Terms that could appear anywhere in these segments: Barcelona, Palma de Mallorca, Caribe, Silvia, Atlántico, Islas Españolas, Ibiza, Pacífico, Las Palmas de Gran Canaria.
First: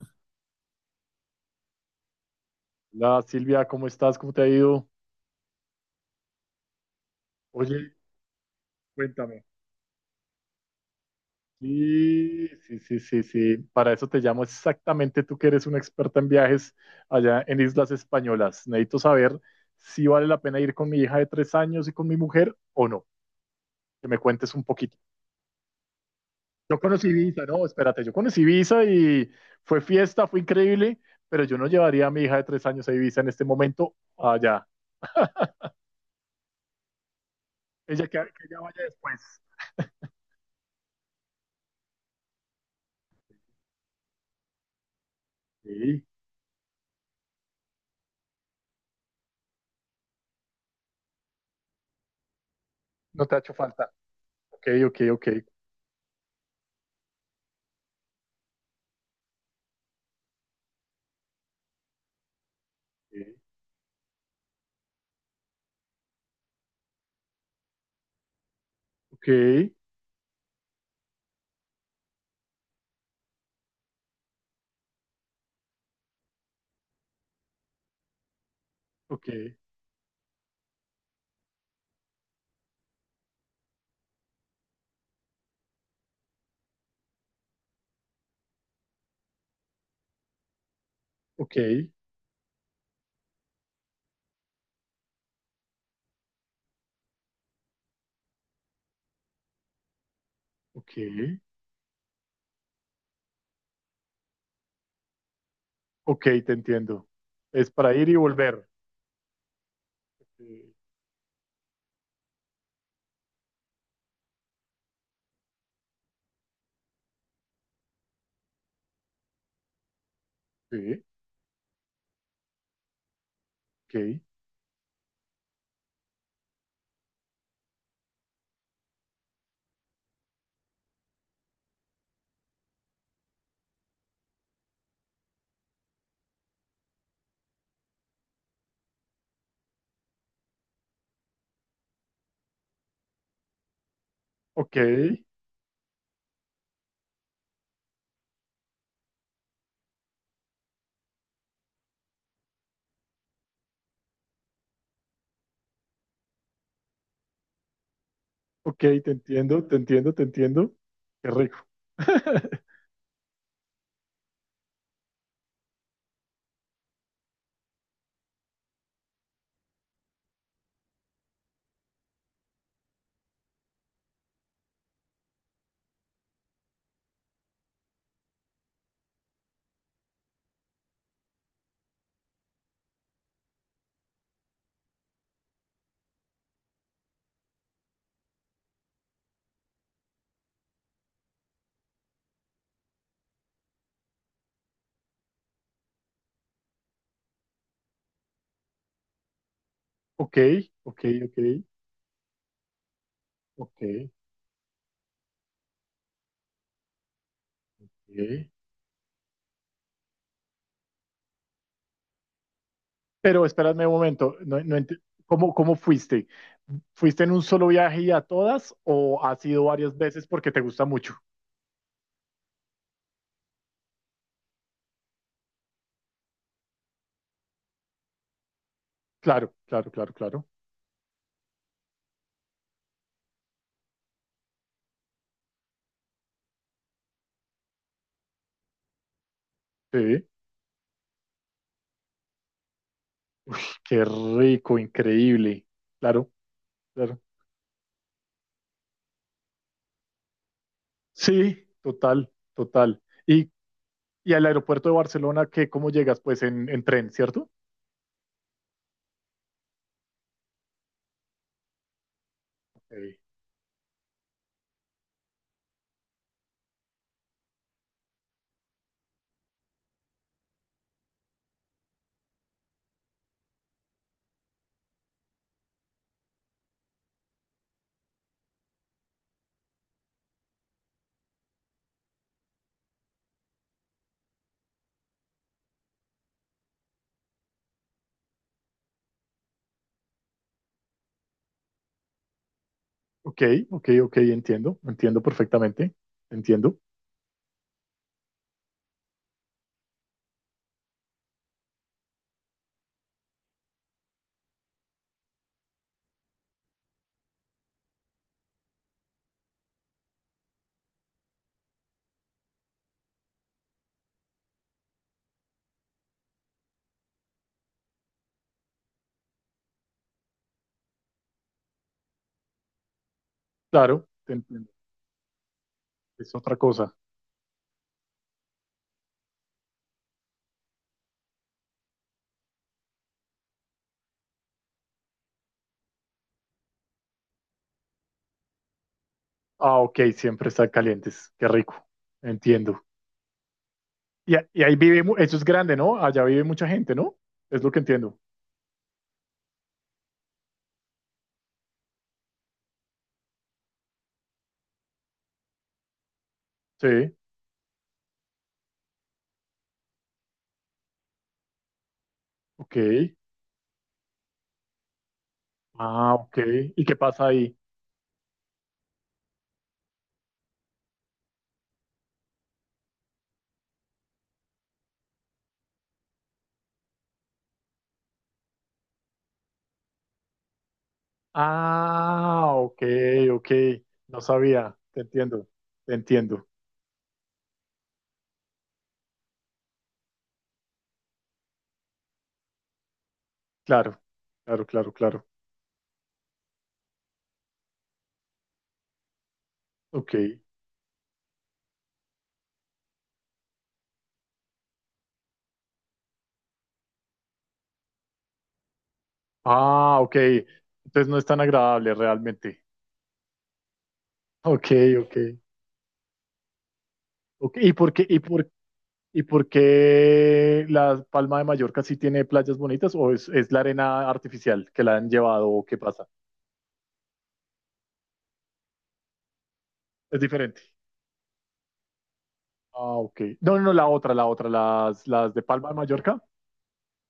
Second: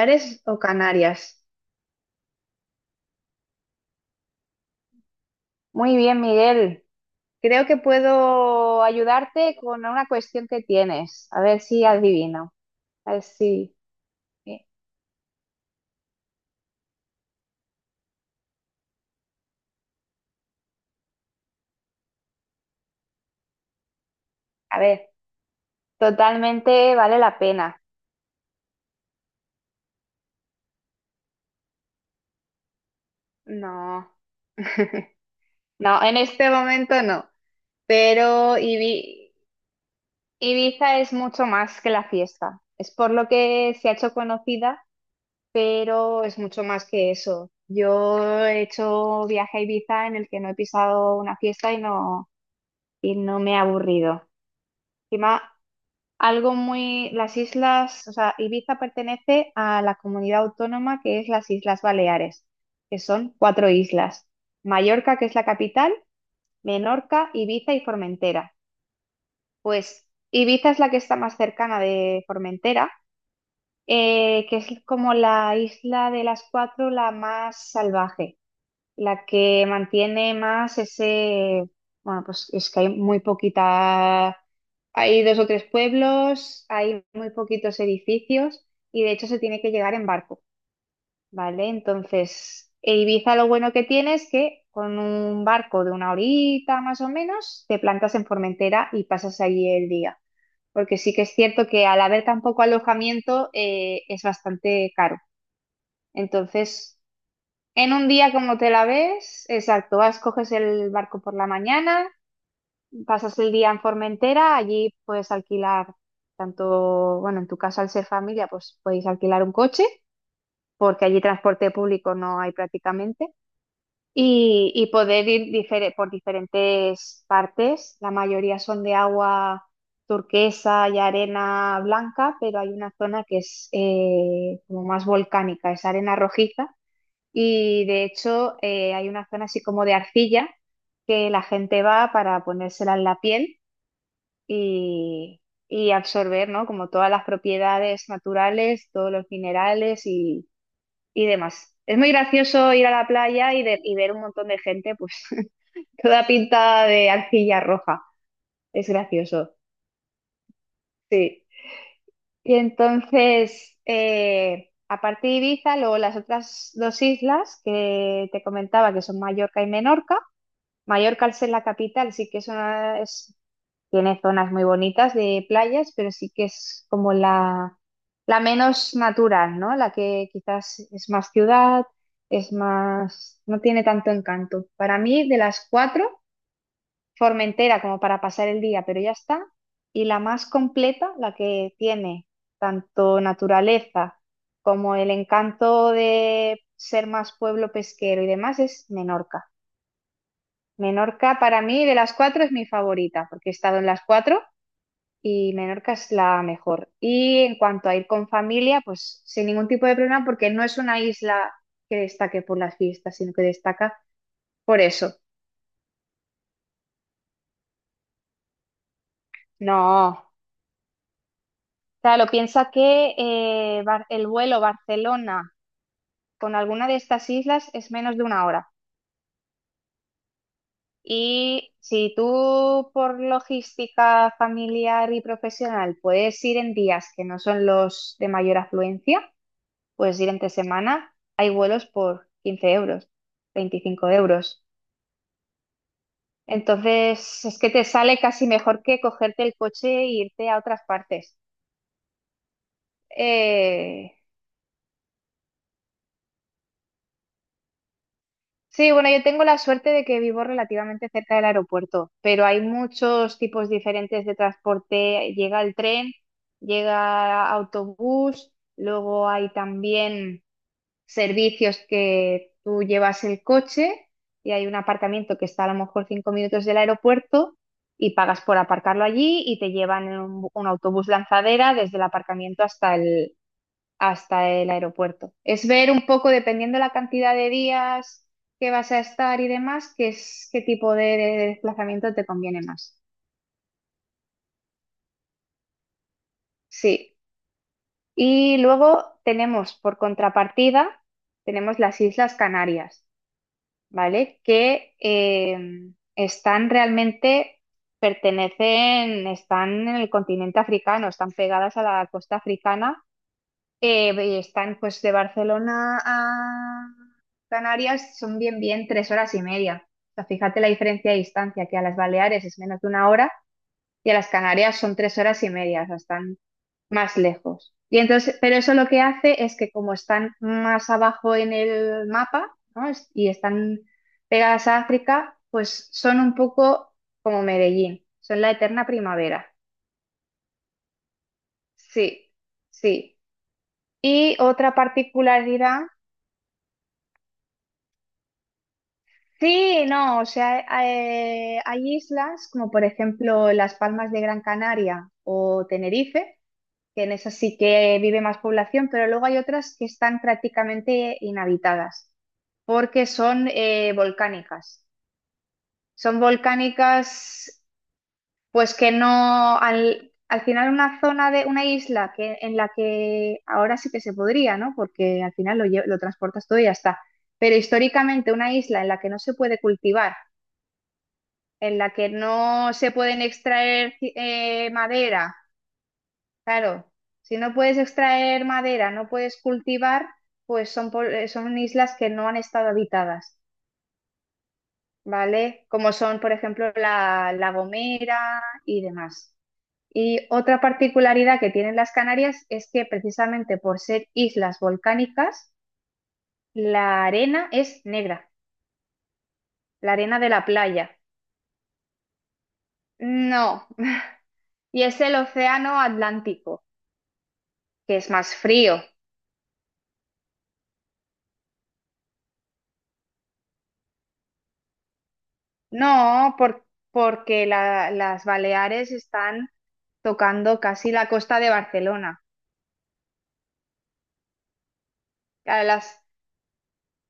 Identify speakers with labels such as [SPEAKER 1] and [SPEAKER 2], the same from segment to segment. [SPEAKER 1] Canarias o Canarias?
[SPEAKER 2] Hola Silvia, ¿cómo estás? ¿Cómo te ha ido?
[SPEAKER 1] Muy bien, Miguel. Creo que
[SPEAKER 2] Oye,
[SPEAKER 1] puedo
[SPEAKER 2] cuéntame.
[SPEAKER 1] ayudarte con una cuestión que tienes. A ver si
[SPEAKER 2] Sí,
[SPEAKER 1] adivino.
[SPEAKER 2] sí, sí,
[SPEAKER 1] A
[SPEAKER 2] sí,
[SPEAKER 1] ver
[SPEAKER 2] sí.
[SPEAKER 1] si.
[SPEAKER 2] Para eso te llamo
[SPEAKER 1] eh,
[SPEAKER 2] exactamente, tú que eres una experta en viajes allá en Islas Españolas. Necesito saber si vale la pena ir con mi hija de 3 años y con mi mujer o no. Que me cuentes un
[SPEAKER 1] a
[SPEAKER 2] poquito.
[SPEAKER 1] ver,
[SPEAKER 2] Yo
[SPEAKER 1] totalmente
[SPEAKER 2] conocí
[SPEAKER 1] vale la
[SPEAKER 2] Ibiza, no,
[SPEAKER 1] pena.
[SPEAKER 2] espérate, yo conocí Ibiza y fue fiesta, fue increíble, pero yo no llevaría a mi hija de 3 años a Ibiza en este momento
[SPEAKER 1] No,
[SPEAKER 2] allá.
[SPEAKER 1] no, en este momento no.
[SPEAKER 2] Ella que
[SPEAKER 1] Pero
[SPEAKER 2] ella vaya después.
[SPEAKER 1] Ibi- Ibiza es mucho más que la fiesta. Es por lo que se ha hecho conocida,
[SPEAKER 2] Sí,
[SPEAKER 1] pero es mucho más que eso. Yo he hecho viaje a Ibiza en el que no he pisado una fiesta y
[SPEAKER 2] no te ha
[SPEAKER 1] no
[SPEAKER 2] hecho
[SPEAKER 1] me ha
[SPEAKER 2] falta.
[SPEAKER 1] aburrido.
[SPEAKER 2] Ok, ok, ok.
[SPEAKER 1] Encima, las islas, o sea, Ibiza pertenece a la comunidad autónoma que es las Islas Baleares, que
[SPEAKER 2] Ok.
[SPEAKER 1] son cuatro islas: Mallorca, que es la capital, Menorca, Ibiza y Formentera.
[SPEAKER 2] Ok,
[SPEAKER 1] Pues Ibiza es la que está más cercana de Formentera, que es como la isla de las cuatro la más salvaje. La
[SPEAKER 2] ok,
[SPEAKER 1] que mantiene más ese, bueno, pues es que hay muy poquita, hay dos o tres pueblos, hay muy poquitos edificios y de hecho se tiene que llegar en barco,
[SPEAKER 2] ok,
[SPEAKER 1] ¿vale? Entonces, e Ibiza lo bueno que tiene es que con un barco de una horita más o menos, te plantas en Formentera y pasas allí el día.
[SPEAKER 2] ok,
[SPEAKER 1] Porque sí que es cierto que al haber tan poco alojamiento es bastante caro.
[SPEAKER 2] ok, te
[SPEAKER 1] Entonces,
[SPEAKER 2] entiendo. Es
[SPEAKER 1] en
[SPEAKER 2] para
[SPEAKER 1] un
[SPEAKER 2] ir y
[SPEAKER 1] día como
[SPEAKER 2] volver.
[SPEAKER 1] te la ves, exacto, vas, coges
[SPEAKER 2] Sí,
[SPEAKER 1] el barco por la mañana, pasas el día en Formentera, allí puedes alquilar tanto, bueno, en tu caso al ser familia, pues podéis alquilar un coche,
[SPEAKER 2] sí,
[SPEAKER 1] porque allí transporte público no hay prácticamente,
[SPEAKER 2] ok,
[SPEAKER 1] y poder ir por diferentes partes. La mayoría son de agua turquesa y arena blanca, pero hay una zona que es como más volcánica, es arena rojiza y de hecho, hay una zona así como de arcilla que la gente va para ponérsela en la piel
[SPEAKER 2] ok,
[SPEAKER 1] y, y absorber, ¿no? Como todas las propiedades naturales, todos los minerales y demás. Es muy gracioso ir a la playa y y ver un montón de gente, pues, toda pintada de arcilla roja.
[SPEAKER 2] ok,
[SPEAKER 1] Es
[SPEAKER 2] te
[SPEAKER 1] gracioso,
[SPEAKER 2] entiendo, te entiendo, te entiendo. Qué
[SPEAKER 1] sí.
[SPEAKER 2] rico.
[SPEAKER 1] Y entonces, aparte de Ibiza, luego las otras dos islas que te comentaba, que son Mallorca y Menorca. Mallorca, al ser la capital, sí que es una- es- tiene zonas muy bonitas de playas, pero sí que es como la menos natural, ¿no? La que quizás es más ciudad, es más, no tiene tanto encanto. Para mí, de las cuatro, Formentera como para pasar el día, pero ya está. Y la más completa, la que tiene tanto naturaleza como el encanto de ser más pueblo pesquero y demás, es Menorca.
[SPEAKER 2] Ok, ok, ok,
[SPEAKER 1] Menorca para mí de las cuatro es mi favorita, porque he
[SPEAKER 2] ok.
[SPEAKER 1] estado en las
[SPEAKER 2] ok.
[SPEAKER 1] cuatro y Menorca es la mejor. Y en cuanto a ir con familia, pues sin ningún tipo de problema, porque no es una isla que destaque por las fiestas, sino que
[SPEAKER 2] Pero espérame un
[SPEAKER 1] destaca
[SPEAKER 2] momento, no, no
[SPEAKER 1] por eso.
[SPEAKER 2] ¿cómo, cómo fuiste? ¿Fuiste en un solo viaje y a todas o has ido varias
[SPEAKER 1] No,
[SPEAKER 2] veces porque te gusta mucho?
[SPEAKER 1] claro, piensa que el vuelo Barcelona con alguna de estas islas es menos de una hora.
[SPEAKER 2] Claro, claro, claro, claro.
[SPEAKER 1] Y si tú por logística familiar y profesional puedes ir en días que no son los de mayor afluencia, puedes
[SPEAKER 2] Sí,
[SPEAKER 1] ir entre semana, hay vuelos por 15 euros,
[SPEAKER 2] qué
[SPEAKER 1] 25 euros.
[SPEAKER 2] rico, increíble. Claro, claro.
[SPEAKER 1] Entonces, es que te sale casi mejor que cogerte el coche e irte a otras partes.
[SPEAKER 2] Sí, total, total. Y,
[SPEAKER 1] Eh,
[SPEAKER 2] y al aeropuerto de Barcelona, ¿qué, cómo llegas? Pues en tren, ¿cierto?
[SPEAKER 1] sí, bueno, yo tengo la suerte de que vivo relativamente cerca del aeropuerto, pero hay
[SPEAKER 2] Ok,
[SPEAKER 1] muchos tipos diferentes de transporte. Llega el tren, llega autobús, luego hay también servicios que tú llevas el coche y hay un aparcamiento que está a lo mejor 5 minutos del aeropuerto y pagas por aparcarlo allí y te llevan en un autobús lanzadera desde el aparcamiento hasta el aeropuerto. Es ver un poco, dependiendo la cantidad de días que vas a estar y demás, qué es, qué tipo de desplazamiento te conviene más.
[SPEAKER 2] ok, ok, ok, entiendo, entiendo perfectamente, entiendo.
[SPEAKER 1] Sí. Y luego tenemos, por contrapartida, tenemos las Islas Canarias, ¿vale? Que están realmente, pertenecen, están en el continente africano, están pegadas a la costa africana, y están, pues, de Barcelona a Canarias son bien, bien 3 horas y media. O sea, fíjate la diferencia de distancia, que a las Baleares es menos de una hora
[SPEAKER 2] Claro,
[SPEAKER 1] y a las
[SPEAKER 2] te entiendo.
[SPEAKER 1] Canarias son 3 horas y media, o sea,
[SPEAKER 2] Es
[SPEAKER 1] están
[SPEAKER 2] otra cosa.
[SPEAKER 1] más lejos. Y entonces, pero eso lo que hace es que como están más abajo en el mapa, ¿no? Es- Y están pegadas a África, pues son un poco como Medellín, son la eterna primavera.
[SPEAKER 2] Ah, ok, siempre están calientes. Qué rico.
[SPEAKER 1] Sí,
[SPEAKER 2] Entiendo.
[SPEAKER 1] sí.
[SPEAKER 2] Y,
[SPEAKER 1] Y
[SPEAKER 2] a- y
[SPEAKER 1] otra
[SPEAKER 2] ahí vive, eso es grande,
[SPEAKER 1] particularidad,
[SPEAKER 2] ¿no? Allá vive mucha gente, ¿no? Es lo que entiendo.
[SPEAKER 1] sí, no, o sea, hay islas como por ejemplo las Palmas de Gran Canaria o Tenerife, que en
[SPEAKER 2] Sí,
[SPEAKER 1] esas sí que vive más población, pero luego hay otras que están prácticamente inhabitadas
[SPEAKER 2] ok.
[SPEAKER 1] porque son volcánicas.
[SPEAKER 2] Ah,
[SPEAKER 1] Son
[SPEAKER 2] ok. ¿Y qué pasa ahí?
[SPEAKER 1] volcánicas, pues que no, al final una zona de una isla que, en la que ahora sí que se podría, ¿no? Porque al final lo transportas todo y ya está. Pero históricamente una isla en la que no se puede cultivar, en la que
[SPEAKER 2] Ah,
[SPEAKER 1] no
[SPEAKER 2] ok,
[SPEAKER 1] se pueden
[SPEAKER 2] ok.
[SPEAKER 1] extraer ci-
[SPEAKER 2] No
[SPEAKER 1] eh,
[SPEAKER 2] sabía. Te
[SPEAKER 1] madera.
[SPEAKER 2] entiendo. Te entiendo.
[SPEAKER 1] Claro, si no puedes extraer madera, no puedes cultivar, pues son, son islas que no han estado habitadas,
[SPEAKER 2] Claro, claro, claro, claro.
[SPEAKER 1] ¿vale? Como son, por ejemplo, la, La Gomera y demás.
[SPEAKER 2] Ok.
[SPEAKER 1] Y otra particularidad que tienen las Canarias es que precisamente por ser islas volcánicas, la arena es negra, la
[SPEAKER 2] Ah, ok.
[SPEAKER 1] arena de la playa.
[SPEAKER 2] Entonces no es tan agradable realmente.
[SPEAKER 1] No,
[SPEAKER 2] Ok,
[SPEAKER 1] y es el
[SPEAKER 2] ok.
[SPEAKER 1] océano Atlántico,
[SPEAKER 2] Ok. ¿Y por
[SPEAKER 1] que
[SPEAKER 2] qué,
[SPEAKER 1] es
[SPEAKER 2] y
[SPEAKER 1] más
[SPEAKER 2] por,
[SPEAKER 1] frío.
[SPEAKER 2] y por qué la Palma de Mallorca sí tiene playas bonitas o es la arena artificial que la han llevado o qué pasa?
[SPEAKER 1] No, por- porque las Baleares están
[SPEAKER 2] Es
[SPEAKER 1] tocando
[SPEAKER 2] diferente.
[SPEAKER 1] casi la costa de Barcelona,
[SPEAKER 2] Ah, ok. No, no, no, la otra, las de
[SPEAKER 1] a
[SPEAKER 2] Palma de Mallorca.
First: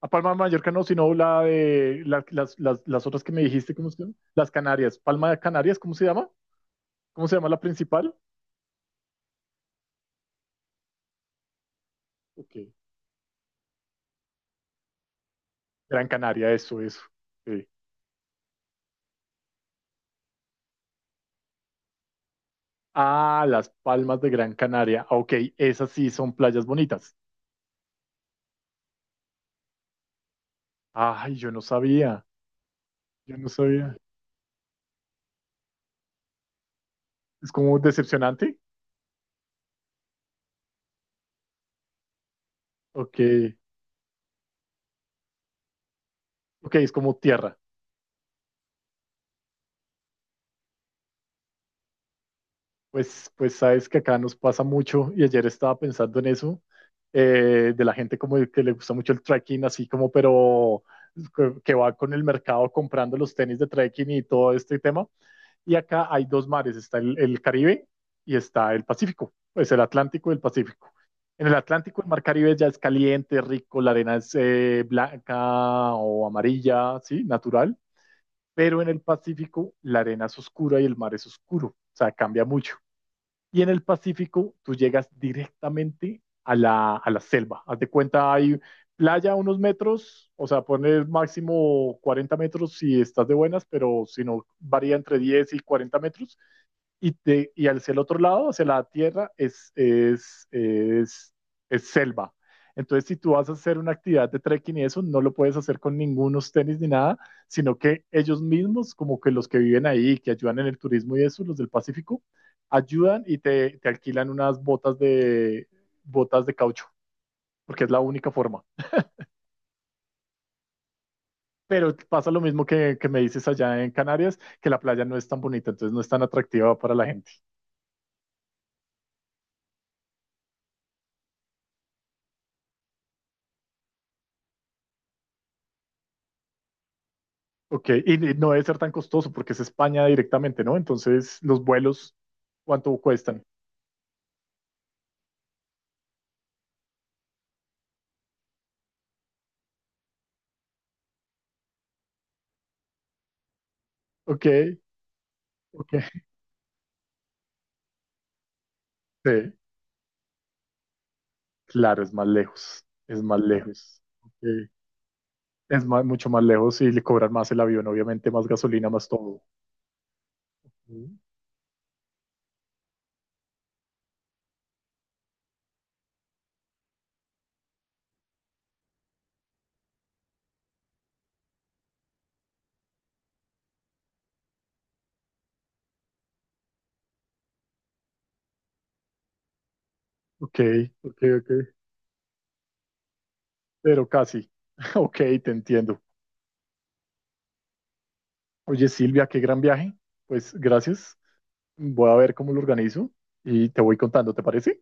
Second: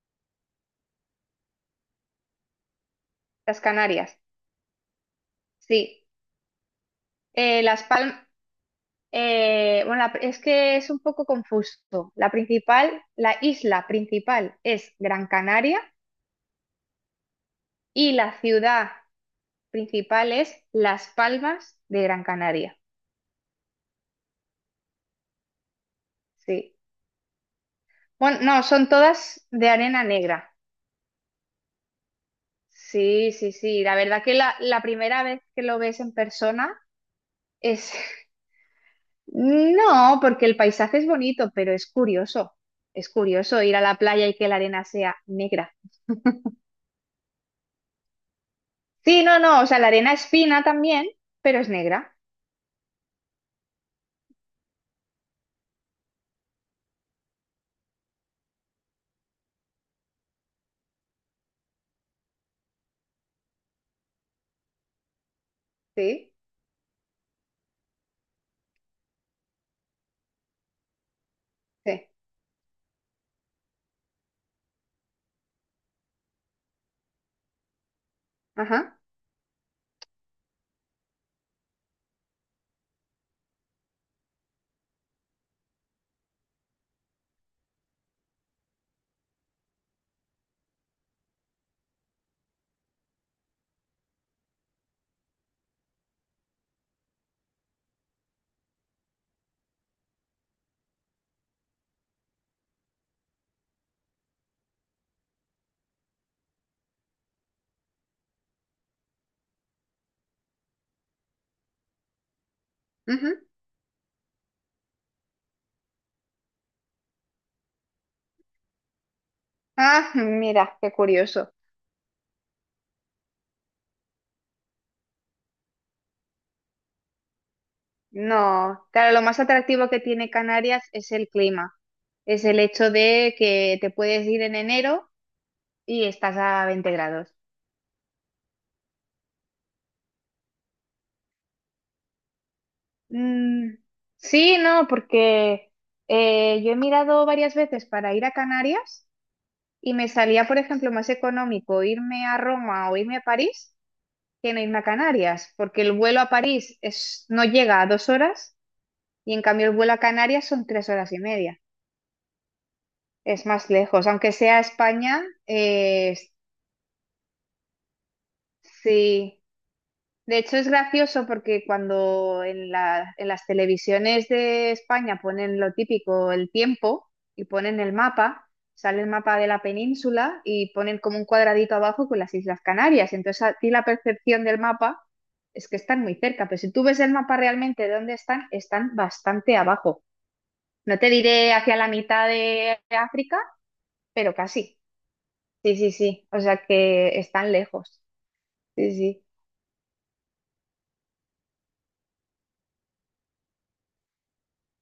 [SPEAKER 2] A Palma de Mallorca no, sino la de las otras que me
[SPEAKER 1] las
[SPEAKER 2] dijiste, ¿cómo se llama?
[SPEAKER 1] Canarias.
[SPEAKER 2] Las Canarias. Palma de Canarias, ¿cómo
[SPEAKER 1] Sí,
[SPEAKER 2] se llama? ¿Cómo se llama la
[SPEAKER 1] Las
[SPEAKER 2] principal?
[SPEAKER 1] Palmas, bueno, es que es un poco confuso. La
[SPEAKER 2] Ok.
[SPEAKER 1] principal, la isla principal es Gran Canaria
[SPEAKER 2] Gran Canaria, eso, eso. Sí.
[SPEAKER 1] y la ciudad principal es Las Palmas de Gran Canaria.
[SPEAKER 2] Ah, las Palmas de Gran Canaria. Ok, esas sí son playas
[SPEAKER 1] Sí.
[SPEAKER 2] bonitas.
[SPEAKER 1] Bueno, no, son todas de arena negra.
[SPEAKER 2] Ay, yo no sabía,
[SPEAKER 1] Sí,
[SPEAKER 2] yo no
[SPEAKER 1] sí, sí. La
[SPEAKER 2] sabía.
[SPEAKER 1] verdad que la primera vez que lo ves en persona
[SPEAKER 2] Es como
[SPEAKER 1] es...
[SPEAKER 2] decepcionante.
[SPEAKER 1] No, porque el paisaje es bonito, pero es curioso. Es
[SPEAKER 2] Ok,
[SPEAKER 1] curioso ir a la playa y que la arena sea negra.
[SPEAKER 2] ok, es como tierra.
[SPEAKER 1] Sí, no, no, o sea, la arena es fina también, pero es negra.
[SPEAKER 2] Pues sabes que acá nos pasa mucho y ayer estaba pensando en eso, de la gente como que le gusta mucho el trekking, así como, pero que va con el mercado comprando los tenis de trekking y todo este tema. Y acá hay
[SPEAKER 1] Sí,
[SPEAKER 2] dos mares, está el Caribe y está el Pacífico, pues el Atlántico y el Pacífico. En el Atlántico,
[SPEAKER 1] sí.
[SPEAKER 2] el mar Caribe ya es caliente, rico, la arena es blanca o amarilla, sí, natural, pero en
[SPEAKER 1] Ajá.
[SPEAKER 2] el Pacífico la arena es oscura y el mar es oscuro, o sea, cambia mucho. Y en el Pacífico tú llegas directamente a la selva. Haz de cuenta, hay playa a unos metros, o sea, pones máximo 40 metros si estás de buenas, pero si no, varía entre 10 y 40 metros y hacia el otro lado, hacia la tierra, es selva. Entonces, si tú vas a hacer una actividad de trekking y eso, no lo puedes hacer con ningunos tenis ni nada, sino que ellos mismos, como que los que viven ahí, que ayudan en el turismo y eso, los del Pacífico, ayudan
[SPEAKER 1] Ujú.
[SPEAKER 2] y te alquilan unas botas de caucho, porque es la única forma.
[SPEAKER 1] Ah, mira, qué curioso.
[SPEAKER 2] Pero pasa lo mismo que me dices allá en Canarias, que la playa no es tan bonita, entonces no es tan atractiva para la gente.
[SPEAKER 1] No, claro, lo más atractivo que tiene Canarias es el clima. Es el hecho de que te puedes ir en enero y estás a 20 grados.
[SPEAKER 2] Ok, y no debe ser tan costoso porque es España directamente, ¿no? Entonces, los vuelos, ¿cuánto cuestan?
[SPEAKER 1] Mm, sí, no, porque yo he mirado varias veces para ir a Canarias. Y me salía, por ejemplo, más económico irme a Roma o irme a París
[SPEAKER 2] Ok,
[SPEAKER 1] que no irme a Canarias, porque el vuelo
[SPEAKER 2] ok.
[SPEAKER 1] a París es, no llega a 2 horas y en
[SPEAKER 2] Sí,
[SPEAKER 1] cambio el vuelo a Canarias son 3 horas y media.
[SPEAKER 2] claro, es más lejos, es más
[SPEAKER 1] Es más
[SPEAKER 2] lejos.
[SPEAKER 1] lejos, aunque sea
[SPEAKER 2] Ok.
[SPEAKER 1] España,
[SPEAKER 2] Es más mucho más lejos y le cobran más el avión, obviamente, más gasolina, más
[SPEAKER 1] sí.
[SPEAKER 2] todo.
[SPEAKER 1] De hecho, es
[SPEAKER 2] Mm.
[SPEAKER 1] gracioso porque cuando en las televisiones de España ponen lo típico, el tiempo, y ponen el mapa, sale el mapa de la península y ponen como un cuadradito abajo con las Islas Canarias. Entonces, a ti la percepción del mapa es que están muy cerca, pero si tú ves el mapa realmente de dónde están, están bastante abajo.
[SPEAKER 2] Ok,
[SPEAKER 1] No te
[SPEAKER 2] ok,
[SPEAKER 1] diré
[SPEAKER 2] ok.
[SPEAKER 1] hacia la mitad de África,
[SPEAKER 2] Pero
[SPEAKER 1] pero
[SPEAKER 2] casi.
[SPEAKER 1] casi.
[SPEAKER 2] Ok, te
[SPEAKER 1] Sí, sí,
[SPEAKER 2] entiendo.
[SPEAKER 1] sí. O sea que están lejos.
[SPEAKER 2] Oye,
[SPEAKER 1] Sí, sí.
[SPEAKER 2] Silvia, qué gran viaje. Pues gracias. Voy a ver cómo lo organizo y te voy contando, ¿te parece?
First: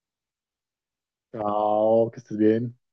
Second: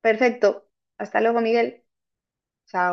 [SPEAKER 1] Perfecto. Hasta luego, Miguel.
[SPEAKER 2] Chao, que estés bien.
[SPEAKER 1] Chao.